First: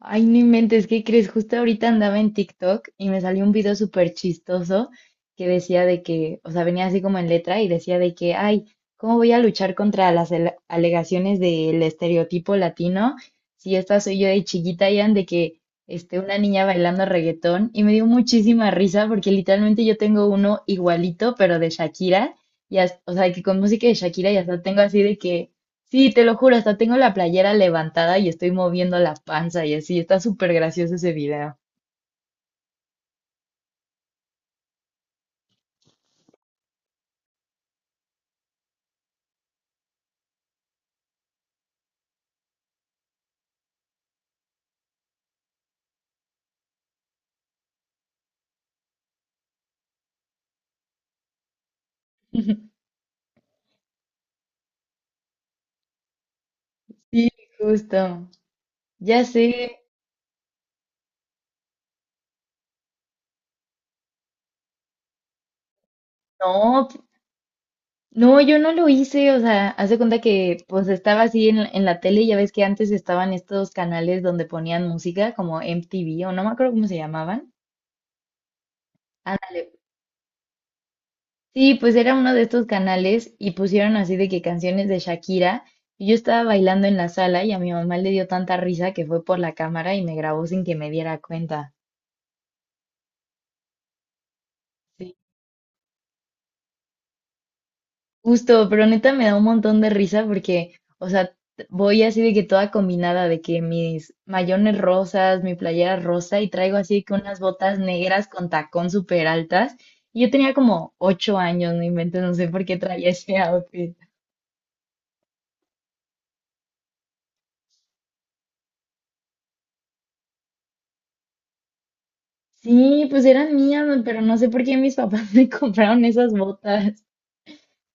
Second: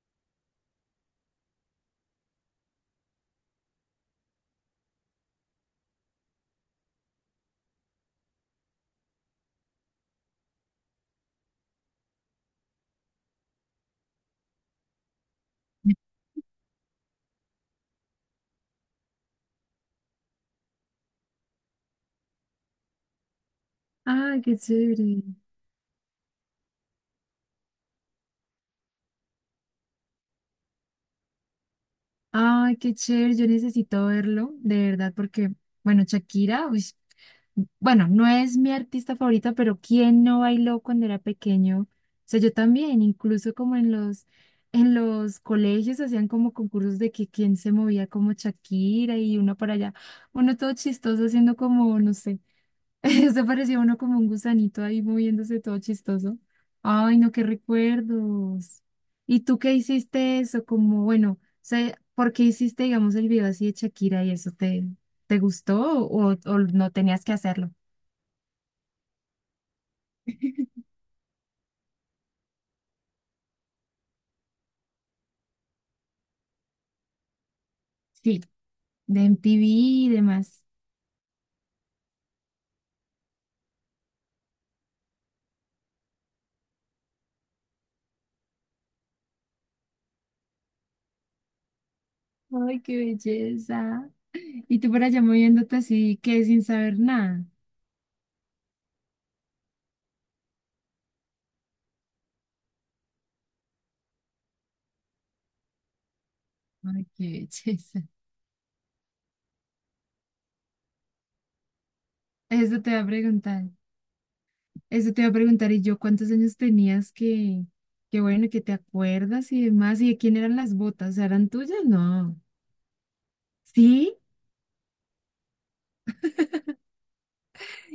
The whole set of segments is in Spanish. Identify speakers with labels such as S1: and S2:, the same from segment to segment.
S1: Ay, no inventes, ¿qué crees? Justo ahorita andaba en TikTok y me salió un video súper chistoso que decía de que, o sea, venía así como en letra y decía de que, ay, ¿cómo voy a luchar contra las alegaciones del estereotipo latino si esta soy yo de chiquita, Ian, de que este, una niña bailando reggaetón? Y me dio muchísima risa porque literalmente yo tengo uno igualito, pero de Shakira, y o sea, que con música de Shakira y
S2: Ay, qué
S1: hasta tengo así de
S2: chévere.
S1: que sí, te lo juro, hasta tengo la playera levantada y estoy moviendo la panza y así. Está súper gracioso ese video.
S2: Ay, qué chévere. Yo necesito verlo, de verdad, porque, bueno, Shakira, uy, bueno, no es mi artista favorita, pero ¿quién no bailó cuando era pequeño? O sea, yo también, incluso como en en los colegios hacían como concursos de que quién se movía como Shakira y uno para allá, uno todo chistoso haciendo como, no sé. Eso parecía uno como un gusanito ahí moviéndose todo chistoso. Ay,
S1: Sí,
S2: no, qué
S1: justo.
S2: recuerdos.
S1: Ya
S2: ¿Y tú qué
S1: sé.
S2: hiciste eso? Como, bueno, o sea, ¿por qué hiciste, digamos, el video así de Shakira y eso te gustó o
S1: No,
S2: no tenías que hacerlo?
S1: no, yo no lo hice. O sea, haz de cuenta que pues estaba así en la tele. Ya ves que antes estaban estos canales donde ponían música como MTV o no me acuerdo cómo se llamaban.
S2: Sí, de
S1: Ah,
S2: MTV y demás.
S1: sí, pues era uno de estos canales y pusieron así de que canciones de Shakira. Y yo estaba bailando en la sala y a mi mamá le dio tanta risa que fue por la cámara y me grabó sin que me diera cuenta.
S2: Ay, qué belleza. Y tú por
S1: Sí,
S2: allá moviéndote así, que sin saber nada.
S1: justo, pero neta me da un montón de risa porque, o sea, voy así de que toda combinada, de que mis mayones rosas, mi playera rosa y traigo así
S2: Ay,
S1: que
S2: qué
S1: unas botas
S2: belleza.
S1: negras con tacón súper altas. Y yo tenía como 8 años, no inventes, no sé por qué
S2: Eso te va a
S1: traía ese
S2: preguntar.
S1: outfit.
S2: Eso te iba a preguntar, ¿y yo cuántos años tenías que bueno, que te acuerdas y demás? ¿Y de quién eran las botas? O sea, ¿eran tuyas? No.
S1: Sí, pues eran mías,
S2: ¿Sí?
S1: pero no sé por qué mis papás me compraron esas botas.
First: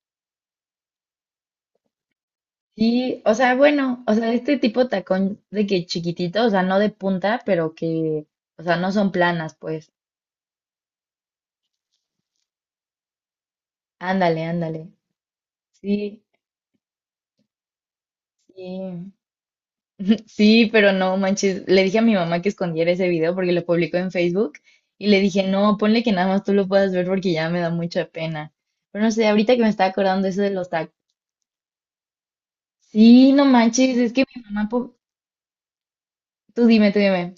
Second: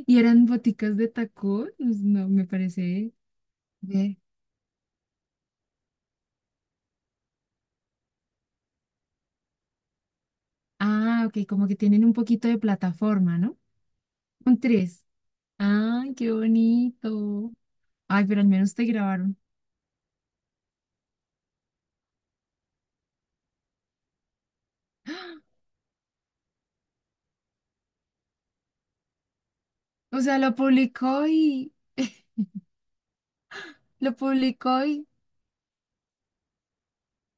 S2: ¿Y eran boticas de tacón? Pues no, me parece.
S1: Sí, o sea, bueno, o
S2: Ve.
S1: sea, este tipo de tacón de que chiquitito, o sea, no de punta, pero que, o sea, no son planas, pues.
S2: Ah, ok, como que tienen un poquito de plataforma, ¿no?
S1: Ándale,
S2: Un
S1: ándale.
S2: tres. Ay,
S1: Sí,
S2: qué bonito. Ay, pero al menos te
S1: sí,
S2: grabaron.
S1: sí, pero no manches. Le dije a mi mamá que escondiera ese video porque lo publicó en Facebook y le dije, no, ponle que nada más tú lo puedas ver porque ya me da mucha pena. Pero no sé, ahorita que me está
S2: O
S1: acordando
S2: sea,
S1: eso de
S2: lo
S1: los tacos.
S2: publicó y
S1: Sí, no manches, es
S2: lo
S1: que mi mamá,
S2: publicó y
S1: tú dime, tú dime.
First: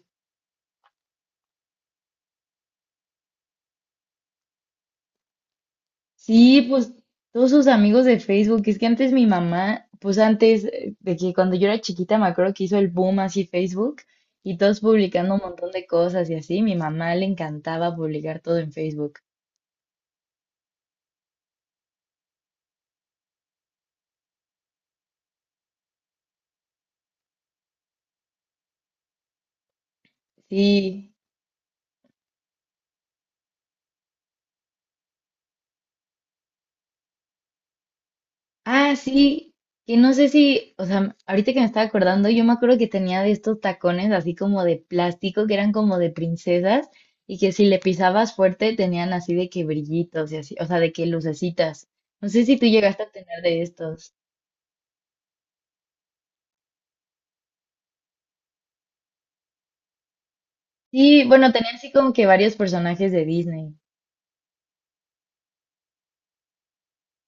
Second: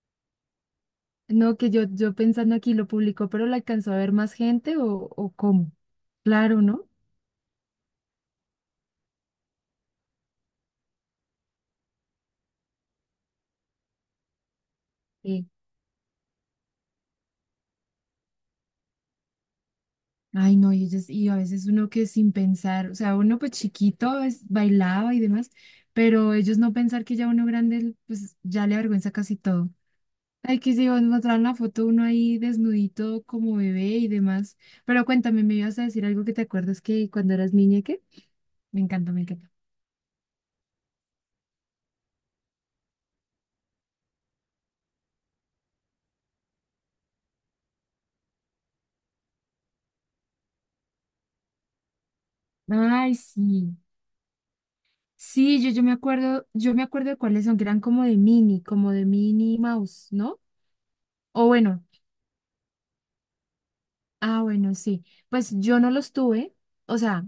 S2: no, que yo pensando aquí lo publicó, pero lo alcanzó a ver más gente o cómo. Claro,
S1: Sí,
S2: ¿no?
S1: pues todos sus amigos de Facebook, es que antes mi mamá, pues antes de que cuando yo era chiquita me acuerdo que hizo el boom así Facebook y todos publicando un
S2: Sí.
S1: montón de cosas y así, mi mamá le encantaba publicar todo en Facebook.
S2: Ay, no, y, ellos- y a veces uno que sin pensar, o sea, uno pues chiquito es- bailaba y demás, pero ellos no pensar que ya uno grande, pues ya le avergüenza casi todo. Ay, que si vos
S1: Sí.
S2: mostraron la foto uno ahí desnudito como bebé y demás. Pero cuéntame, me ibas a decir algo que te acuerdas que cuando eras niña, ¿qué? Me
S1: Ah,
S2: encanta, me encanta.
S1: sí, que no sé si, o sea, ahorita que me estaba acordando, yo me acuerdo que tenía de estos tacones así como de plástico, que eran como de princesas, y que si le pisabas fuerte tenían así de que brillitos y así, o sea, de que lucecitas. No sé si tú llegaste a
S2: Ay,
S1: tener de
S2: sí.
S1: estos.
S2: Sí, yo me acuerdo, yo me acuerdo de cuáles son, que eran como de mini mouse, ¿no?
S1: Sí,
S2: O
S1: bueno, tenía
S2: bueno,
S1: así como que varios personajes de Disney.
S2: ah, bueno, sí. Pues yo no los tuve, o sea.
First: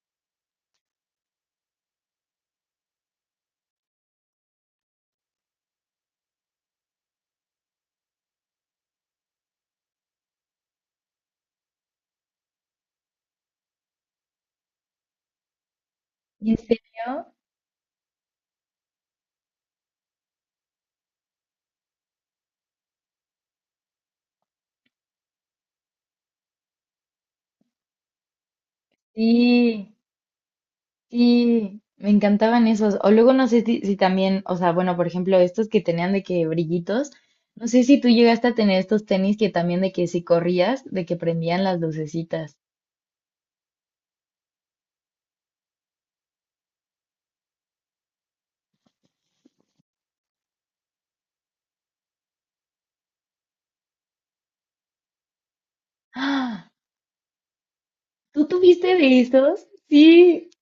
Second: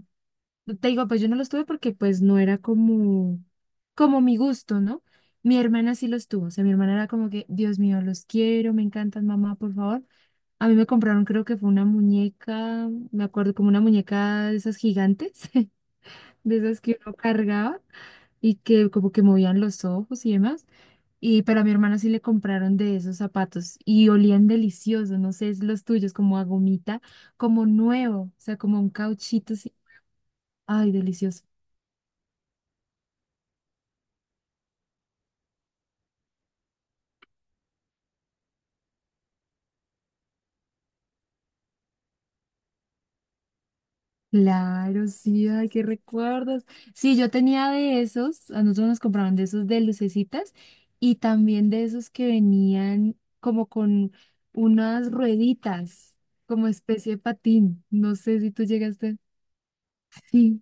S2: Te digo, pues yo no los tuve porque pues no era como, como mi gusto, ¿no? Mi hermana sí los tuvo, o sea, mi hermana era como que, Dios mío, los quiero, me encantan, mamá, por favor. A mí me compraron, creo que fue una muñeca, me acuerdo, como una muñeca de esas gigantes,
S1: ¿En
S2: de esas que uno
S1: serio?
S2: cargaba y que como que movían los ojos y demás. Y pero a mi hermana sí le compraron de esos zapatos y olían deliciosos, no sé, es los tuyos, como a gomita, como nuevo, o sea, como un cauchito, sí.
S1: Sí.
S2: Ay, delicioso.
S1: Sí, me encantaban esos. O luego no sé si, si también, o sea, bueno, por ejemplo, estos que tenían de que brillitos, no sé si tú llegaste a tener estos tenis que también de que si corrías, de que prendían las lucecitas.
S2: Claro, sí, ay, qué recuerdos. Sí, yo tenía de esos, a nosotros nos compraban de esos de lucecitas y también de esos que venían como con unas rueditas,
S1: ¡Ah!
S2: como especie de patín. No sé
S1: ¿Tú
S2: si tú
S1: tuviste
S2: llegaste.
S1: de estos? Sí.
S2: Sí.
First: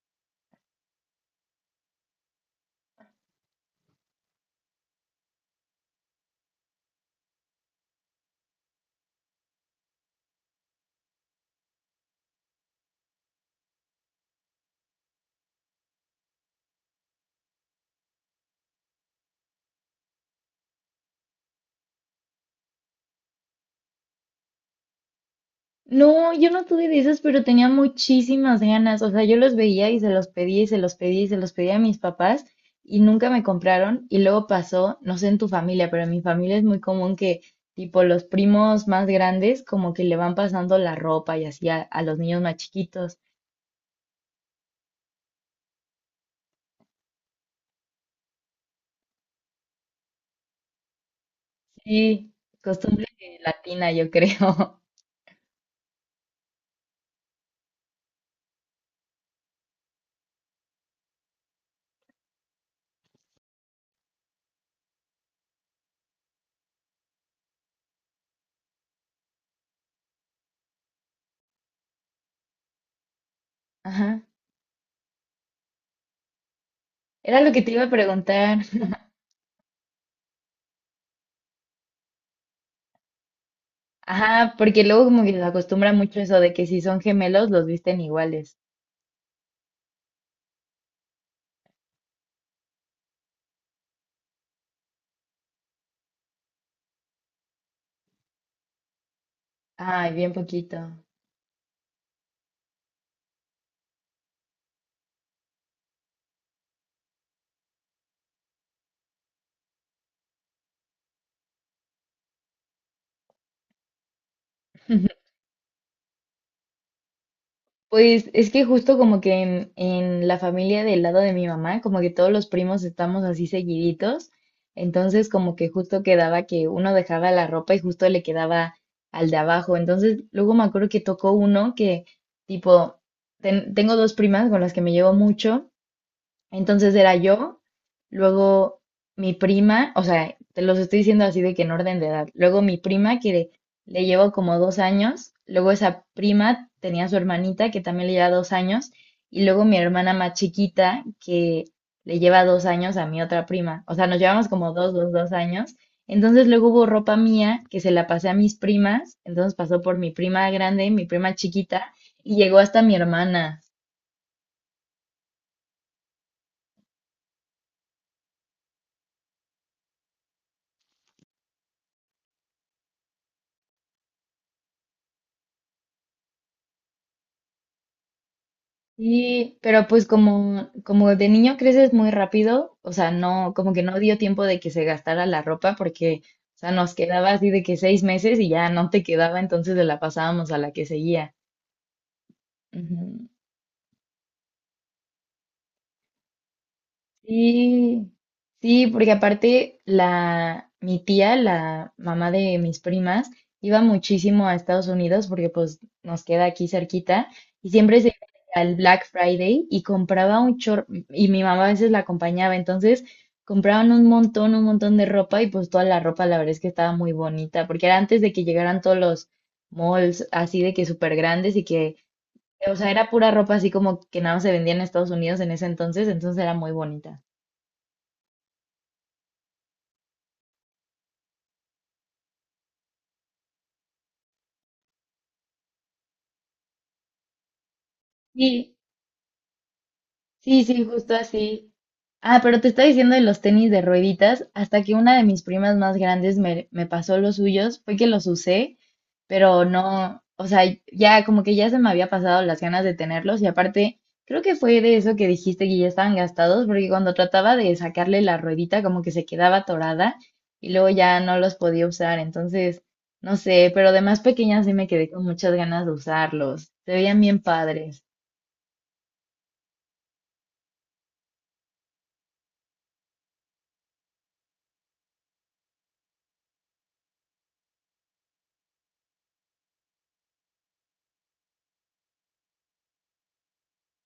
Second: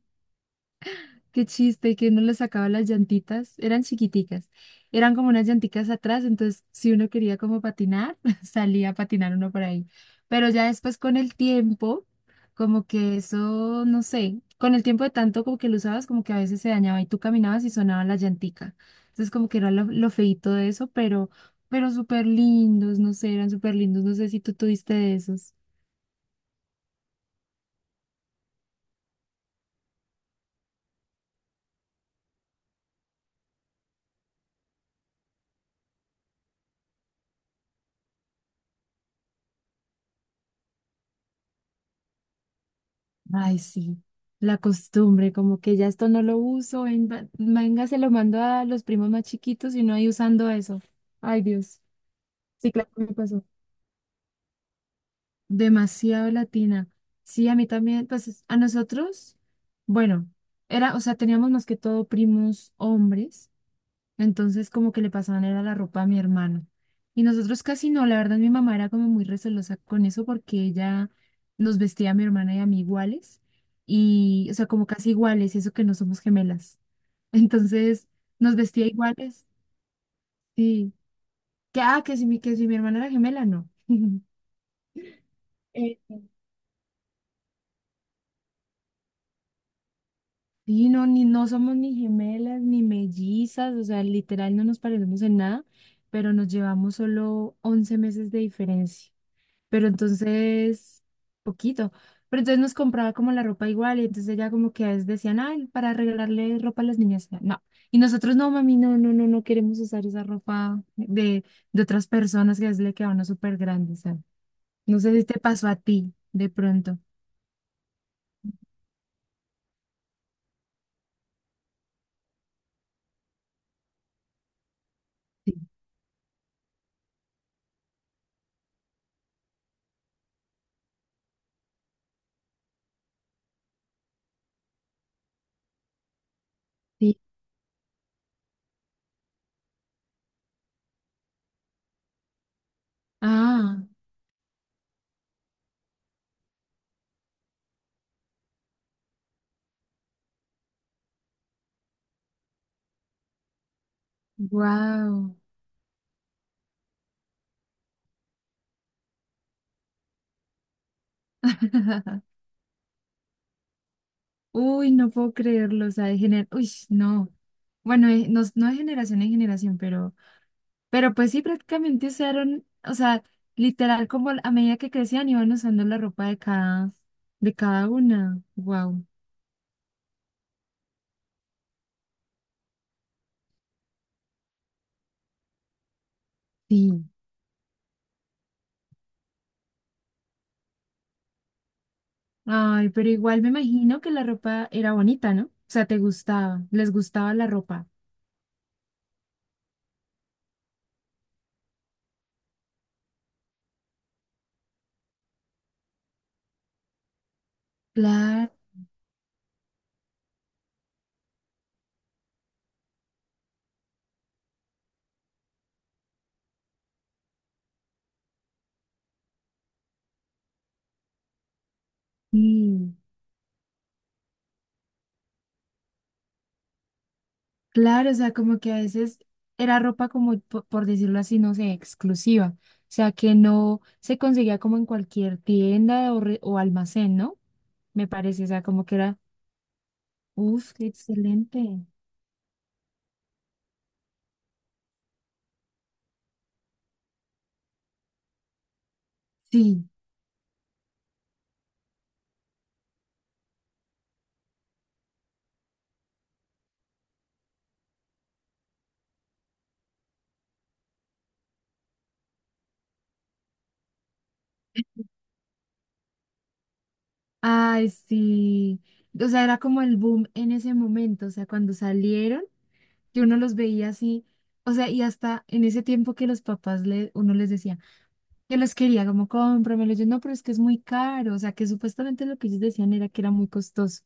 S2: Qué chiste, que uno le sacaba las llantitas, eran chiquiticas, eran como unas llanticas atrás, entonces si uno quería como patinar, salía a patinar uno por ahí. Pero ya después con el tiempo, como que eso, no sé, con el tiempo de tanto como que lo usabas, como que a veces se dañaba y tú caminabas y sonaba la llantica. Entonces como que era lo feíto de eso, pero súper lindos, no sé, eran súper lindos, no sé si tú tuviste de esos.
S1: No, yo no tuve de esas, pero tenía muchísimas ganas. O sea, yo los veía y se los pedía y se los pedía y se los pedía a mis papás y nunca me compraron. Y luego pasó, no sé en tu familia, pero en mi familia es muy común que tipo los primos más grandes como que le van pasando la ropa y así a los niños más chiquitos.
S2: Ay, sí, la costumbre, como que ya esto no lo uso, ven- va- venga, se lo mando a los primos más chiquitos y no hay usando eso. Ay, Dios.
S1: Sí,
S2: Sí, claro,
S1: costumbre
S2: me pasó.
S1: latina, yo creo.
S2: Demasiado latina. Sí, a mí también, pues es- a nosotros, bueno, era, o sea, teníamos más que todo primos hombres. Entonces como que le pasaban era la ropa a mi hermano. Y nosotros casi no, la verdad mi mamá era como muy recelosa con eso porque ella nos vestía a mi hermana y a mí iguales.
S1: Ajá.
S2: Y, o sea, como casi iguales, y eso que no somos gemelas.
S1: Era lo que te iba a
S2: Entonces nos
S1: preguntar.
S2: vestía iguales. Sí. Que, ah, que si mi hermana era gemela, no.
S1: Ajá, porque luego como que se acostumbra
S2: Eh,
S1: mucho eso de que si son gemelos los visten iguales.
S2: sí, no, ni, no somos ni gemelas ni mellizas, o sea, literal no nos parecemos en nada, pero nos llevamos solo 11 meses de diferencia. Pero
S1: Ay, bien poquito.
S2: entonces, poquito. Pero entonces nos compraba como la ropa igual y entonces ella como que a veces decían, ay, para regalarle ropa a las niñas. No. Y nosotros, no, mami, no queremos usar esa ropa de otras personas que a veces le queda a uno súper grande. O sea, no sé si te pasó a ti de pronto.
S1: Pues es que justo como que en la familia del lado de mi mamá, como que todos los primos estamos así seguiditos, entonces
S2: Sí,
S1: como que justo quedaba que uno dejaba la ropa y justo le quedaba al de abajo, entonces luego me acuerdo que tocó uno que tipo, tengo dos primas con las que me llevo mucho, entonces era
S2: sí,
S1: yo, luego mi prima. O sea, te los estoy diciendo así de que en orden de edad. Luego mi prima, que
S2: ah,
S1: le llevo como 2 años, luego esa prima tenía a su hermanita, que también le lleva 2 años, y luego mi hermana más chiquita, que le lleva 2 años a mi otra prima. O sea, nos llevamos como dos, dos, dos
S2: wow.
S1: años. Entonces luego hubo ropa mía que se la pasé a mis primas, entonces pasó por mi prima grande, mi prima chiquita, y llegó hasta mi hermana.
S2: Uy, no puedo creerlo. O sea, de gener... Uy, no. Bueno, no, no de generación en generación, pero pues sí, prácticamente usaron, o sea, literal como a medida que crecían iban usando la ropa de cada una. Wow.
S1: Sí, pero pues como, como de niño creces muy rápido, o sea, no, como que no dio tiempo de que se gastara la ropa porque, o sea, nos
S2: Sí.
S1: quedaba así de que 6 meses y ya no te quedaba, entonces de la pasábamos a la que seguía.
S2: Ay, pero
S1: Ujú.
S2: igual me imagino que la ropa era bonita, ¿no? O sea, te gustaba, les gustaba la ropa.
S1: Sí, sí, porque aparte la, mi tía, la mamá de mis primas, iba muchísimo a Estados Unidos porque pues nos queda aquí cerquita y siempre se iba
S2: Claro.
S1: al Black Friday y compraba un chorro y mi mamá a veces la acompañaba, entonces compraban un montón de ropa y pues toda la ropa la verdad es que estaba muy bonita porque era antes de que llegaran todos los malls así de que súper grandes y que, o sea,
S2: Sí.
S1: era pura ropa así como que nada más se vendía en Estados Unidos en ese entonces, entonces era muy bonita.
S2: Claro, o sea, como que a veces era ropa como, po- por decirlo así, no sé, exclusiva. O sea, que no se conseguía como en cualquier tienda o, re- o almacén, ¿no? Me parece, o sea,
S1: Sí,
S2: como que era,
S1: sí,
S2: uff,
S1: sí,
S2: qué
S1: justo así.
S2: excelente.
S1: Ah, pero te estaba diciendo de los tenis de rueditas, hasta que una de mis primas más grandes me pasó los suyos, fue que los usé, pero
S2: Sí,
S1: no, o sea, ya como que ya se me había pasado las ganas de tenerlos y aparte, creo que fue de eso que dijiste que ya estaban gastados, porque cuando trataba de sacarle la ruedita como que se quedaba atorada y luego ya no los podía usar, entonces, no sé, pero de más pequeña sí me quedé con muchas ganas de usarlos, se veían bien
S2: ay,
S1: padres.
S2: sí. O sea, era como el boom en ese momento. O sea, cuando salieron, yo uno los veía así. O sea, y hasta en ese tiempo que los papás le, uno les decía. Yo los quería como cómpramelos. Yo no, pero es que es muy caro. O sea, que supuestamente lo que ellos decían era que era muy costoso,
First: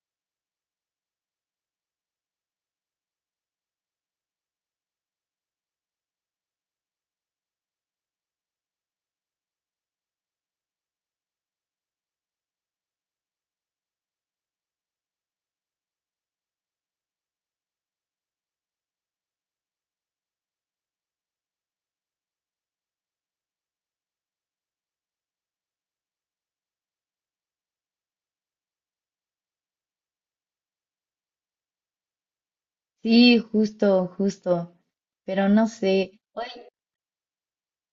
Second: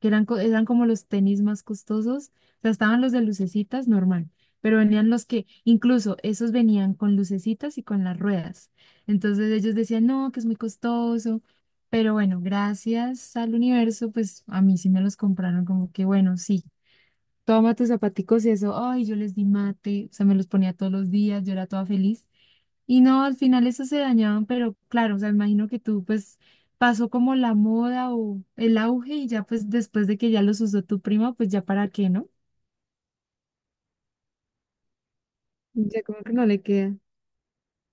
S2: que eran, co- eran como los tenis más costosos. O sea, estaban los de lucecitas normal, pero venían los que, incluso esos venían con lucecitas y con las ruedas. Entonces ellos decían, no, que es muy costoso. Pero bueno, gracias al universo, pues a mí sí me los compraron como que bueno, sí, toma tus zapaticos y eso, ay, yo les di mate, o sea, me los ponía todos los días, yo era toda feliz. Y no, al final eso se dañaban, pero claro, o sea, imagino que tú pues pasó como la moda o el auge y ya pues después de que ya los usó tu prima, pues ya para qué, ¿no?
S1: Sí, justo, justo. Pero no
S2: Ya
S1: sé.
S2: como que no le
S1: Oye,
S2: queda.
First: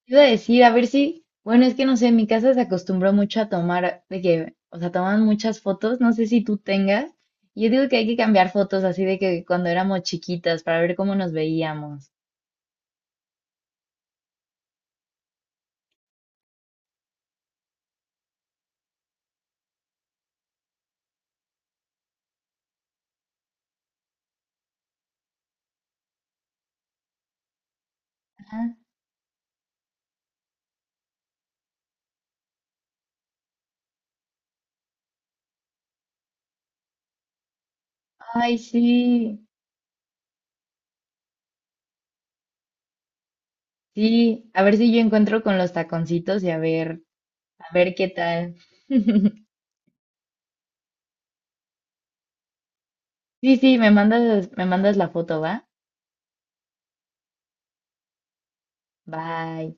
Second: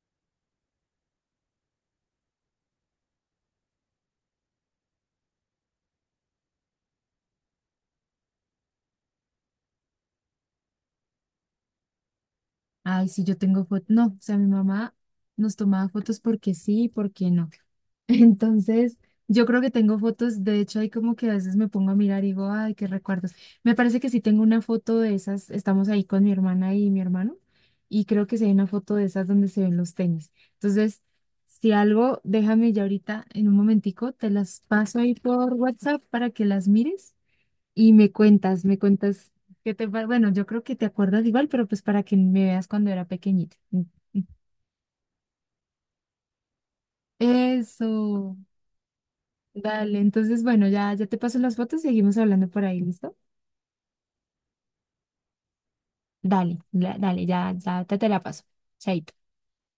S1: te iba a decir, a ver si. Bueno, es que no sé, en mi casa se acostumbró mucho a tomar, de que, o sea, toman muchas fotos. No sé si tú tengas. Y yo digo que hay que cambiar fotos así de que cuando éramos chiquitas para ver cómo nos veíamos.
S2: Ay, sí, yo tengo fotos, no, o sea, mi mamá nos tomaba fotos porque sí y porque no. Entonces, yo creo que tengo fotos, de hecho, ahí como que a veces me pongo a mirar y digo, ay, qué recuerdos. Me parece que sí tengo una foto de esas, estamos ahí con mi hermana y mi hermano, y creo que sí hay
S1: Ajá.
S2: una foto de esas donde se ven los tenis. Entonces, si algo, déjame ya ahorita en un momentico, te las paso ahí por WhatsApp para que las mires y
S1: Ay,
S2: me
S1: sí.
S2: cuentas qué te pa- Bueno, yo creo que te acuerdas igual, pero pues para que me veas cuando era pequeñita. Mm, mm.
S1: Sí, a ver si yo encuentro con los taconcitos y a ver qué
S2: Eso.
S1: tal.
S2: Dale, entonces, bueno, ya, ya te paso las fotos, seguimos hablando por ahí, ¿listo?
S1: Sí, sí, me mandas la foto, ¿va?
S2: Dale, la- dale, ya te la paso. Chaito.
S1: Bye.